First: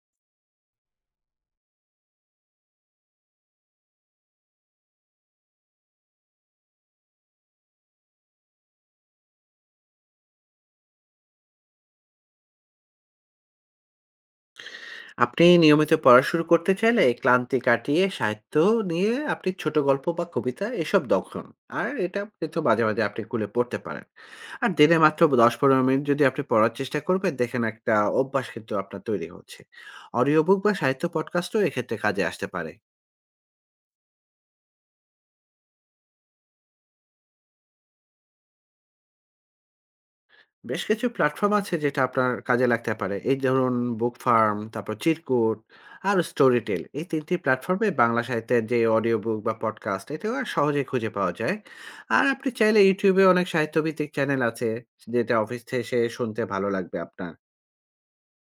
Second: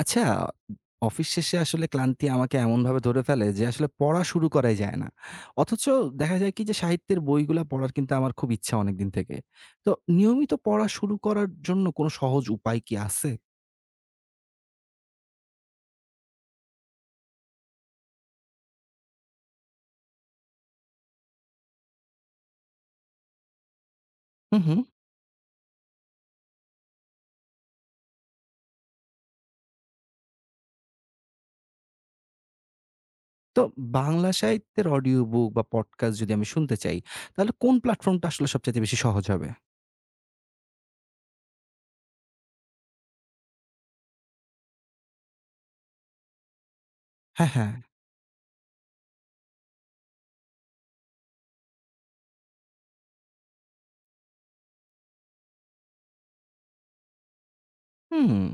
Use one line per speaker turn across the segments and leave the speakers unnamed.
আচ্ছা, অফিস শেষে আসলে ক্লান্তি আমাকে এমনভাবে ধরে ফেলে যে আসলে পড়া শুরু করাই যায় না। অথচ দেখা যায় কি যে সাহিত্যের বইগুলা পড়ার কিন্তু আমার খুব ইচ্ছা অনেকদিন থেকে। তো নিয়মিত পড়া শুরু করার জন্য কোনো সহজ উপায় কি আছে?
আপনি নিয়মিত পড়া শুরু করতে চাইলে ক্লান্তি কাটিয়ে সাহিত্য নিয়ে আপনি ছোট গল্প বা কবিতা এসব দক্ষণ। আর এটা কিন্তু মাঝে মাঝে আপনি খুলে পড়তে পারেন।
হুম,
আর
হুম।
দিনে মাত্র ১০-১৫ মিনিট যদি আপনি পড়ার চেষ্টা করবেন, দেখেন একটা অভ্যাস কিন্তু আপনার তৈরি হচ্ছে। অডিও বুক বা সাহিত্য পডকাস্টও এক্ষেত্রে কাজে আসতে পারে।
তো বাংলা সাহিত্যের অডিও বুক বা পডকাস্ট যদি আমি শুনতে চাই, তাহলে কোন প্ল্যাটফর্মটা আসলে সবচাইতে বেশি সহজ হবে?
বেশ কিছু প্ল্যাটফর্ম আছে যেটা আপনার কাজে লাগতে পারে। এই ধরুন বুক ফার্ম, তারপর চিরকুট আর স্টোরিটেল। এই ৩ টি
হ্যাঁ, হ্যাঁ।
প্ল্যাটফর্মে বাংলা সাহিত্যের যে অডিও বুক বা পডকাস্ট, এটাও সহজেই খুঁজে পাওয়া যায়। আর আপনি চাইলে YouTube এ অনেক সাহিত্যভিত্তিক চ্যানেল আছে যেটা অফিস শেষে শুনতে ভালো লাগবে আপনার।
হুম।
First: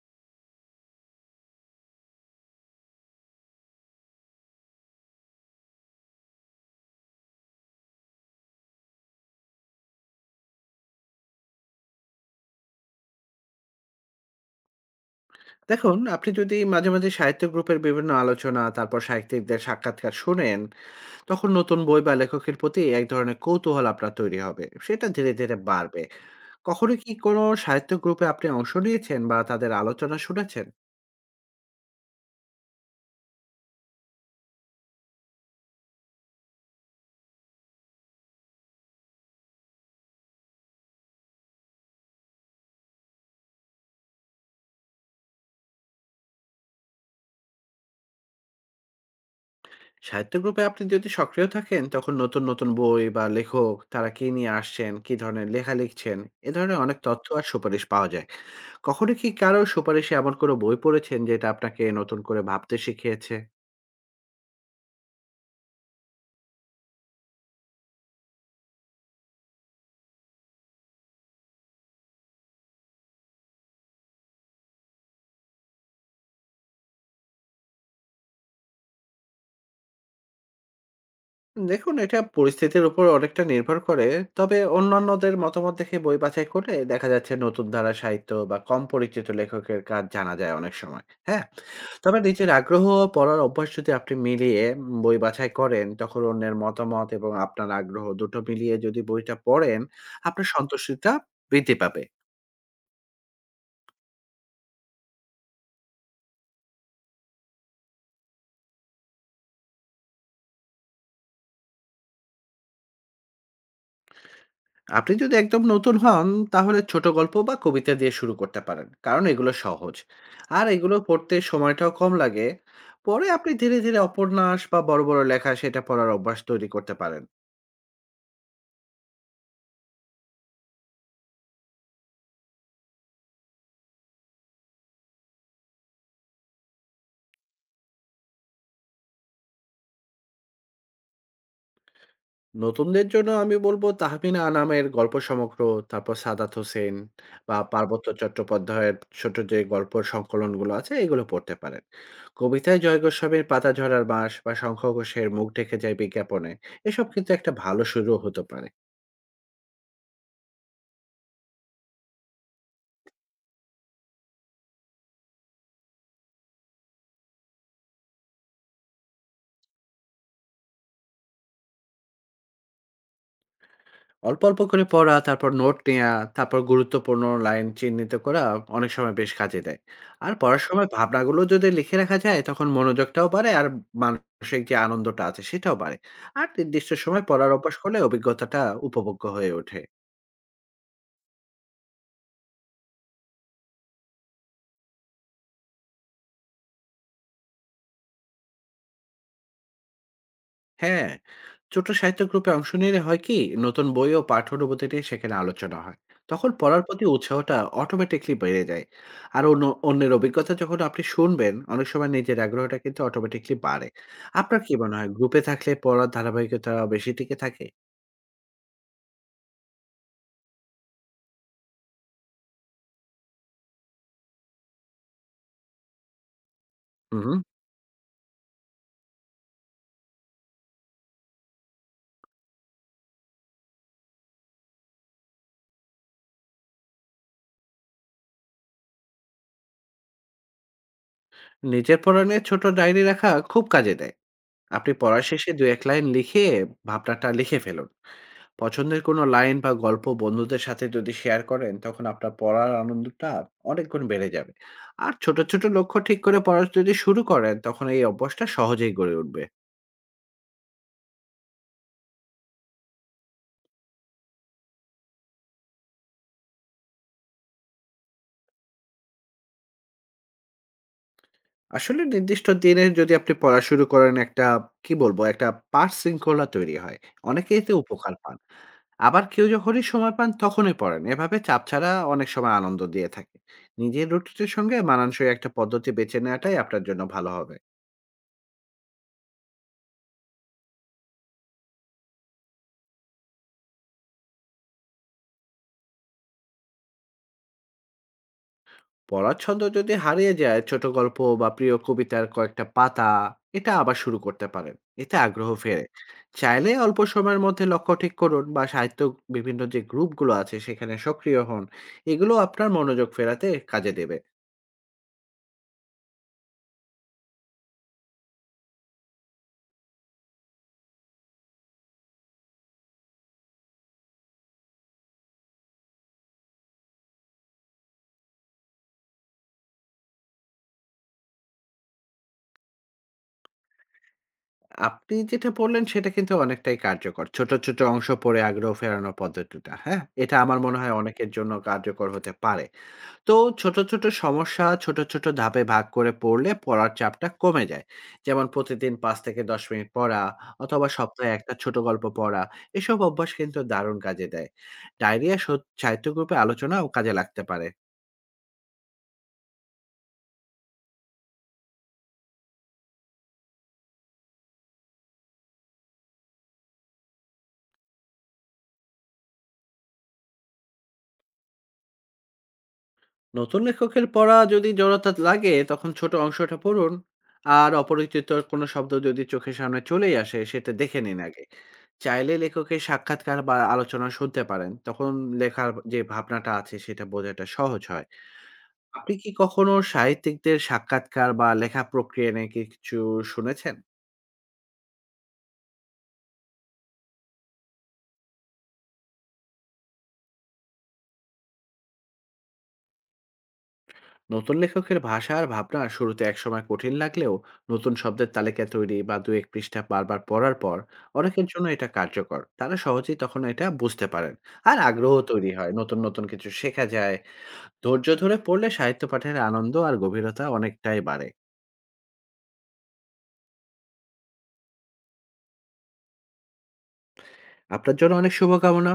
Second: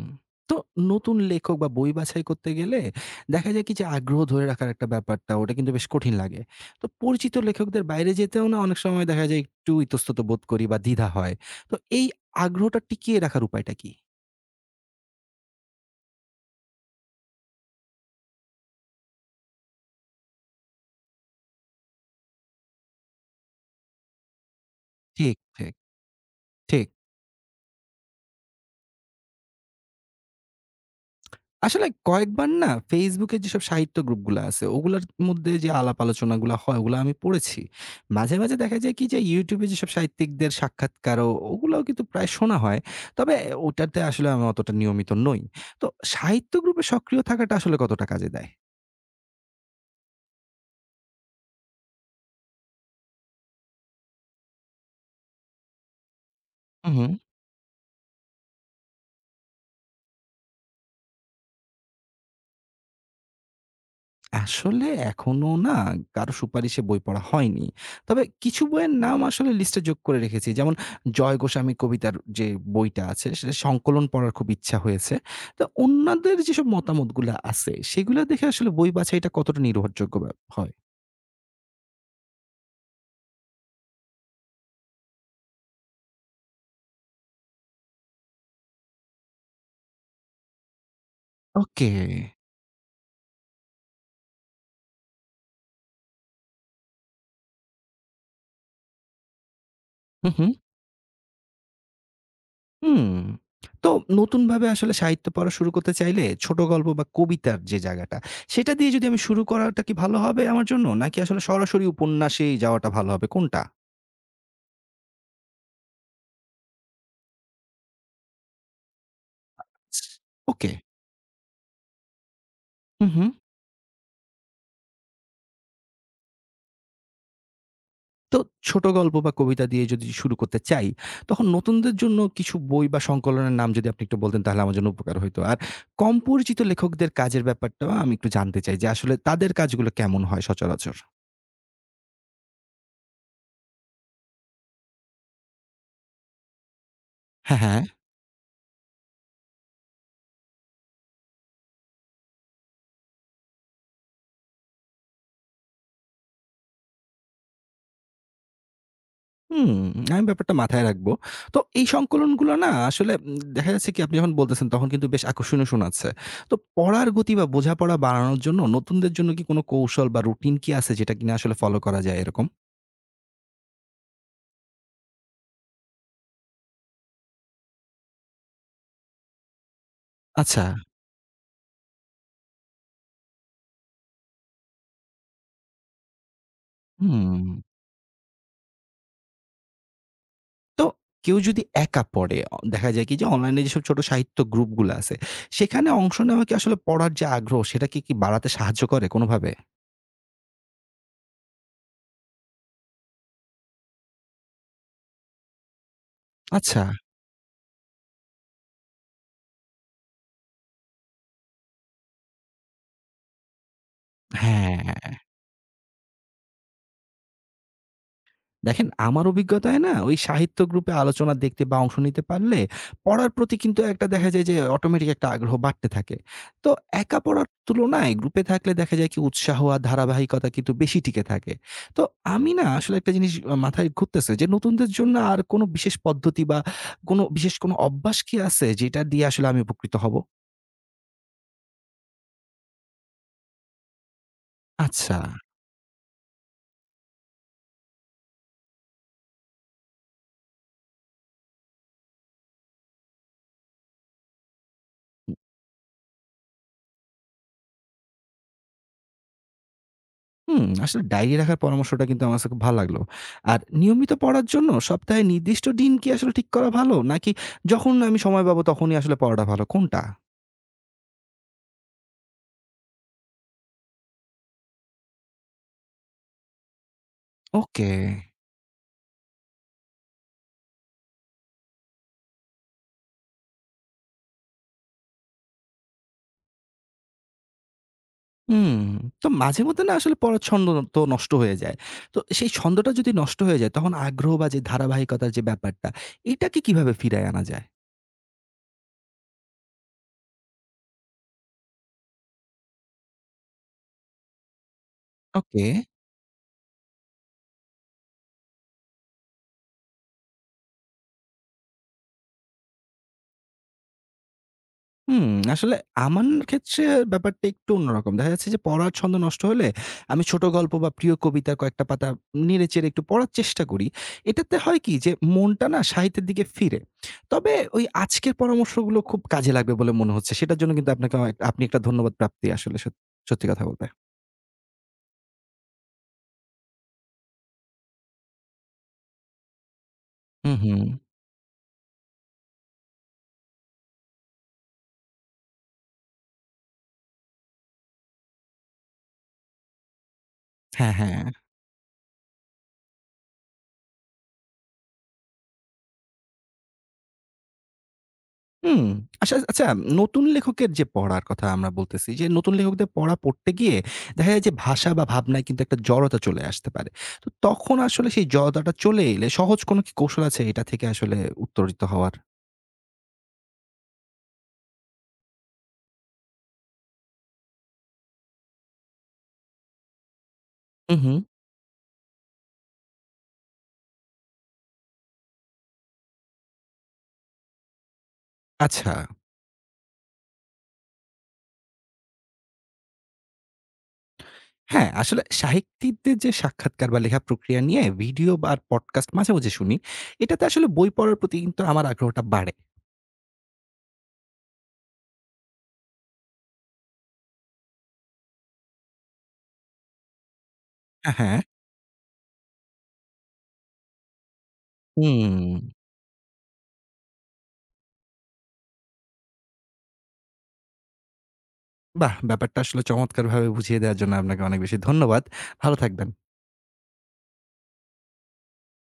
তো নতুন লেখক বা বই বাছাই করতে গেলে দেখা যায় কি যে আগ্রহ ধরে রাখার একটা ব্যাপারটা ওটা কিন্তু বেশ কঠিন লাগে। তো পরিচিত লেখকদের বাইরে যেতেও না অনেক সময় দেখা যায় একটু ইতস্তত বোধ করি বা দ্বিধা হয়। তো এই আগ্রহটা টিকিয়ে রাখার উপায়টা কি?
দেখুন আপনি যদি মাঝে, মাঝে সাহিত্য গ্রুপের বিভিন্ন আলোচনা, তারপর সাহিত্যিকদের সাক্ষাৎকার শোনেন, তখন নতুন বই বা লেখকের প্রতি এক ধরনের কৌতূহল আপনার তৈরি হবে। সেটা ধীরে,
ঠিক,
ধীরে
ঠিক,
বাড়বে।
ঠিক।
কখনো কি কোনো সাহিত্য গ্রুপে আপনি অংশ নিয়েছেন বা তাদের আলোচনা শুনেছেন?
আসলে কয়েকবার না Facebook এর যেসব সাহিত্য গ্রুপগুলা আছে, ওগুলার মধ্যে যে আলাপ আলোচনাগুলা হয়, ওগুলা আমি পড়েছি। মাঝে, মাঝে দেখা যায় কি যে YouTube এ যেসব সাহিত্যিকদের সাক্ষাৎকার ও ওগুলাও কিন্তু প্রায় শোনা হয়। তবে ওটাতে আসলে আমি অতটা নিয়মিত নই। তো সাহিত্য গ্রুপে সক্রিয় থাকাটা আসলে কতটা কাজে
সাহিত্য গ্রুপে আপনি যদি সক্রিয় থাকেন, তখন নতুন, নতুন বই বা লেখক তারা কি নিয়ে আসছেন, কি ধরনের লেখা লিখছেন, এ ধরনের অনেক
দেয়?
তথ্য আর সুপারিশ পাওয়া যায়। কখনো কি কারো সুপারিশে এমন কোনো বই পড়েছেন যেটা আপনাকে নতুন করে ভাবতে শিখিয়েছে?
আসলে এখনো না কারো সুপারিশে বই পড়া হয়নি। তবে কিছু বইয়ের নাম আসলে লিস্টে যোগ করে রেখেছি। যেমন জয় গোস্বামী কবিতার যে বইটা আছে সেটা সংকলন পড়ার খুব ইচ্ছা হয়েছে। তো অন্যদের যেসব মতামতগুলা আছে সেগুলা দেখে আসলে বই বাছাইটা কতটা নির্ভরযোগ্য ব্যা হয়।
দেখুন এটা পরিস্থিতির উপর অনেকটা নির্ভর করে, তবে অন্যান্যদের মতামত দেখে বই বাছাই করলে দেখা যাচ্ছে নতুন ধারা সাহিত্য বা কম পরিচিত লেখকের কাজ জানা যায় অনেক সময়। হ্যাঁ,
ওকে।
তবে নিজের আগ্রহ ও পড়ার অভ্যাস যদি আপনি মিলিয়ে বই বাছাই করেন, তখন অন্যের মতামত এবং আপনার আগ্রহ দুটো মিলিয়ে যদি বইটা পড়েন
হুম,
আপনার
হুম।
সন্তুষ্টিটা বৃদ্ধি পাবে।
হুম। তো নতুনভাবে আসলে সাহিত্য পড়া শুরু করতে চাইলে ছোট গল্প বা কবিতার যে জায়গাটা সেটা দিয়ে যদি আমি শুরু করাটা কি ভালো হবে আমার জন্য? নাকি আসলে সরাসরি উপন্যাসেই যাওয়াটা ভালো হবে কোনটা?
আপনি যদি একদম নতুন হন, তাহলে ছোট গল্প বা কবিতা দিয়ে শুরু করতে পারেন, কারণ এগুলো সহজ। আর
ওকে।
এগুলো পড়তে সময়টাও কম লাগে।
হুম,
পরে
হুম।
আপনি ধীরে ধীরে উপন্যাস বা বড় বড় লেখা সেটা পড়ার অভ্যাস তৈরি করতে পারেন।
তো ছোট গল্প বা কবিতা দিয়ে যদি শুরু করতে চাই, তখন নতুনদের জন্য কিছু বই বা সংকলনের নাম যদি আপনি একটু বলতেন তাহলে আমার জন্য উপকার হইতো। আর কম পরিচিত লেখকদের কাজের ব্যাপারটাও আমি একটু জানতে চাই যে আসলে তাদের কাজগুলো কেমন হয় সচরাচর?
নতুনদের জন্য আমি বলবো তাহমিনা আনামের গল্প সমগ্র, তারপর সাদাত হোসেন বা
হ্যাঁ, হ্যাঁ।
পার্বত্য চট্টোপাধ্যায়ের ছোট যে গল্প সংকলনগুলো আছে, এগুলো পড়তে পারেন। কবিতায় জয় গোস্বামীর পাতা ঝরার বাঁশ বা শঙ্খ ঘোষের মুখ ঢেকে যায় বিজ্ঞাপনে, এসব কিন্তু একটা ভালো শুরু হতে পারে।
হুম, আমি ব্যাপারটা মাথায় রাখবো। তো এই সংকলনগুলো না আসলে দেখা যাচ্ছে কি আপনি যখন বলতেছেন তখন কিন্তু বেশ আকর্ষণীয় শোনাচ্ছে। তো পড়ার গতি বা বোঝাপড়া বাড়ানোর জন্য নতুনদের জন্য কি কোনো কৌশল বা রুটিন কি আছে যেটা কিনা আসলে ফলো করা যায় এরকম?
অল্প, অল্প করে পড়া, তারপর নোট নেয়া, তারপর গুরুত্বপূর্ণ লাইন চিহ্নিত করা অনেক সময় বেশ কাজে দেয়। আর
আচ্ছা,
পড়ার সময় ভাবনাগুলো যদি লিখে রাখা যায়, তখন মনোযোগটাও বাড়ে আর মানসিক যে আনন্দটা আছে সেটাও বাড়ে। আর নির্দিষ্ট সময়
হুম।
পড়ার অভ্যাস করলে অভিজ্ঞতাটা উপভোগ্য হয়ে ওঠে।
তো কেউ যদি একা পড়ে, দেখা যায় কি যে অনলাইনে যেসব ছোট সাহিত্য গ্রুপগুলো আছে, সেখানে অংশ নেওয়া কি আসলে পড়ার যে আগ্রহ সেটাকে কি কি বাড়াতে সাহায্য করে কোনোভাবে?
হ্যাঁ, ছোট সাহিত্য গ্রুপে অংশ নিলে হয় কি, নতুন বই ও পাঠ্য অনুভূতি নিয়ে সেখানে আলোচনা হয়, তখন
আচ্ছা।
পড়ার প্রতি উৎসাহটা অটোমেটিকলি বেড়ে যায়। আর অন্যের অভিজ্ঞতা যখন আপনি শুনবেন, অনেক সময় নিজের আগ্রহটা কিন্তু অটোমেটিকলি বাড়ে। আপনার কি মনে হয়
হ্যাঁ।
গ্রুপে থাকলে পড়ার ধারাবাহিকতা বেশি টিকে থাকে?
দেখেন আমার অভিজ্ঞতায় না ওই সাহিত্য গ্রুপে আলোচনা দেখতে বা অংশ নিতে পারলে পড়ার প্রতি কিন্তু একটা দেখা যায় যে অটোমেটিক একটা আগ্রহ বাড়তে থাকে। তো একা
হুম।
পড়ার তুলনায় গ্রুপে থাকলে দেখা যায় কি উৎসাহ আর ধারাবাহিকতা কিন্তু বেশি টিকে থাকে। তো আমি না আসলে একটা জিনিস মাথায় ঘুরতেছে যে নতুনদের জন্য আর কোনো বিশেষ পদ্ধতি বা কোনো বিশেষ কোনো অভ্যাস কি আছে যেটা দিয়ে আসলে আমি উপকৃত হব।
নিজের পড়া নিয়ে ছোট ডায়েরি রাখা খুব কাজে দেয়। আপনি
আচ্ছা।
পড়া শেষে দু এক লাইন লিখে ভাবনাটা লিখে ফেলুন। পছন্দের কোনো লাইন বা গল্প বন্ধুদের সাথে যদি শেয়ার করেন, তখন আপনার পড়ার আনন্দটা অনেক গুণ বেড়ে যাবে। আর ছোট, ছোট লক্ষ্য ঠিক করে পড়া যদি শুরু করেন, তখন এই অভ্যাসটা সহজেই গড়ে উঠবে।
হুম, আসলে ডায়েরি রাখার পরামর্শটা কিন্তু আমার কাছে খুব ভালো লাগলো। আর নিয়মিত পড়ার জন্য সপ্তাহে নির্দিষ্ট দিন কি আসলে ঠিক করা ভালো? নাকি যখন আমি সময় পাবো তখনই আসলে পড়াটা ভালো কোনটা?
আসলে নির্দিষ্ট দিনে যদি আপনি পড়া শুরু করেন, একটা কি বলব, একটা পাঠ শৃঙ্খলা তৈরি হয়। অনেকেই এতে
ওকে।
উপকার পান। আবার কেউ যখনই সময় পান তখনই পড়েন। এভাবে চাপ ছাড়া অনেক সময় আনন্দ দিয়ে থাকে। নিজের রুটিনের সঙ্গে মানানসই একটা পদ্ধতি বেছে নেওয়াটাই আপনার জন্য ভালো হবে।
হুম, তো মাঝে মধ্যে না আসলে পড়ার ছন্দ তো নষ্ট হয়ে যায়। তো সেই ছন্দটা যদি নষ্ট হয়ে যায় তখন আগ্রহ বা যে ধারাবাহিকতার যে ব্যাপারটা, এটাকে কিভাবে ফিরায় আনা যায়?
পড়ার ছন্দ যদি হারিয়ে যায়, ছোট গল্প বা প্রিয় কবিতার কয়েকটা পাতা, এটা আবার শুরু করতে পারেন। এতে আগ্রহ
ওকে।
ফেরে। চাইলে অল্প সময়ের মধ্যে লক্ষ্য ঠিক করুন বা সাহিত্য বিভিন্ন যে গ্রুপগুলো আছে সেখানে সক্রিয় হন। এগুলো আপনার মনোযোগ ফেরাতে কাজে দেবে।
হুম, আসলে আমার ক্ষেত্রে ব্যাপারটা একটু অন্যরকম। দেখা যাচ্ছে যে পড়ার ছন্দ নষ্ট হলে আমি ছোট গল্প বা প্রিয় কবিতার কয়েকটা পাতা নেড়ে-চেড়ে একটু পড়ার চেষ্টা করি। এটাতে হয় কি যে মনটা না সাহিত্যের দিকে ফিরে। তবে ওই আজকের পরামর্শগুলো খুব কাজে লাগবে বলে মনে হচ্ছে। সেটার জন্য কিন্তু আপনাকে অনেক- আপনি একটা ধন্যবাদ প্রাপ্তি আসলে সত্যি কথা বলতে।
আপনি যেটা বললেন সেটা কিন্তু অনেকটাই কার্যকর। ছোট ছোট অংশ পড়ে আগ্রহ ফেরানোর পদ্ধতিটা, হ্যাঁ, এটা
হুম,
আমার মনে
হুম।
হয় অনেকের জন্য কার্যকর হতে পারে। তো ছোট, ছোট সমস্যা ছোট, ছোট ধাপে ভাগ করে পড়লে পড়ার চাপটা কমে যায়। যেমন প্রতিদিন ৫ থেকে ১০ মিনিট পড়া, অথবা
হ্যাঁ, হ্যাঁ।
সপ্তাহে একটা ছোট গল্প পড়া। এসব অভ্যাস কিন্তু দারুণ কাজে দেয়। ডায়েরি আর সত সাহিত্য গ্রুপে আলোচনাও কাজে লাগতে পারে।
হুম। আচ্ছা, আচ্ছা, নতুন লেখকের যে পড়ার কথা আমরা বলতেছি যে নতুন লেখকদের পড়া পড়তে গিয়ে দেখা যায় যে ভাষা বা ভাবনায় কিন্তু একটা জড়তা চলে আসতে পারে। তো তখন আসলে সেই জড়তাটা চলে এলে সহজ কোনো কি কৌশল আছে এটা থেকে আসলে উত্তরিত হওয়ার?
নতুন লেখকের পড়া যদি জড়তা লাগে, তখন ছোট অংশটা পড়ুন। আর অপরিচিত কোনো শব্দ যদি চোখের সামনে চলেই আসে, সেটা
হু,
দেখে
হু।
নিন আগে। চাইলে লেখকের সাক্ষাৎকার বা আলোচনা শুনতে পারেন। তখন লেখার যে ভাবনাটা আছে সেটা বোঝাটা সহজ হয়।
আচ্ছা।
আপনি কি কখনো সাহিত্যিকদের সাক্ষাৎকার বা লেখা প্রক্রিয়া নিয়ে কি কিছু শুনেছেন?
হ্যাঁ, আসলে সাহিত্যিকদের যে সাক্ষাৎকার বা লেখা প্রক্রিয়া নিয়ে ভিডিও বা পডকাস্ট মাঝে, মাঝে শুনি। এটাতে আসলে বই পড়ার প্রতি কিন্তু আমার আগ্রহটা বাড়ে।
নতুন লেখকের ভাষা আর ভাবনা শুরুতে একসময় কঠিন লাগলেও নতুন শব্দের তালিকা তৈরি বা ২-১ পৃষ্ঠা বারবার পড়ার পর
হ্যাঁ, হ্যাঁ।
অনেকের জন্য এটা কার্যকর। তারা সহজেই তখন এটা বুঝতে পারেন। আর আগ্রহ
হুম।
তৈরি হয়। নতুন, নতুন কিছু শেখা যায়। ধৈর্য ধরে পড়লে সাহিত্য পাঠের আনন্দ আর গভীরতা অনেকটাই বাড়ে।
বাহ! ব্যাপারটা আসলে চমৎকারভাবে বুঝিয়ে দেওয়ার জন্য আপনাকে অনেক বেশি ধন্যবাদ। ভালো থাকবেন।
আপনার জন্য অনেক শুভকামনা।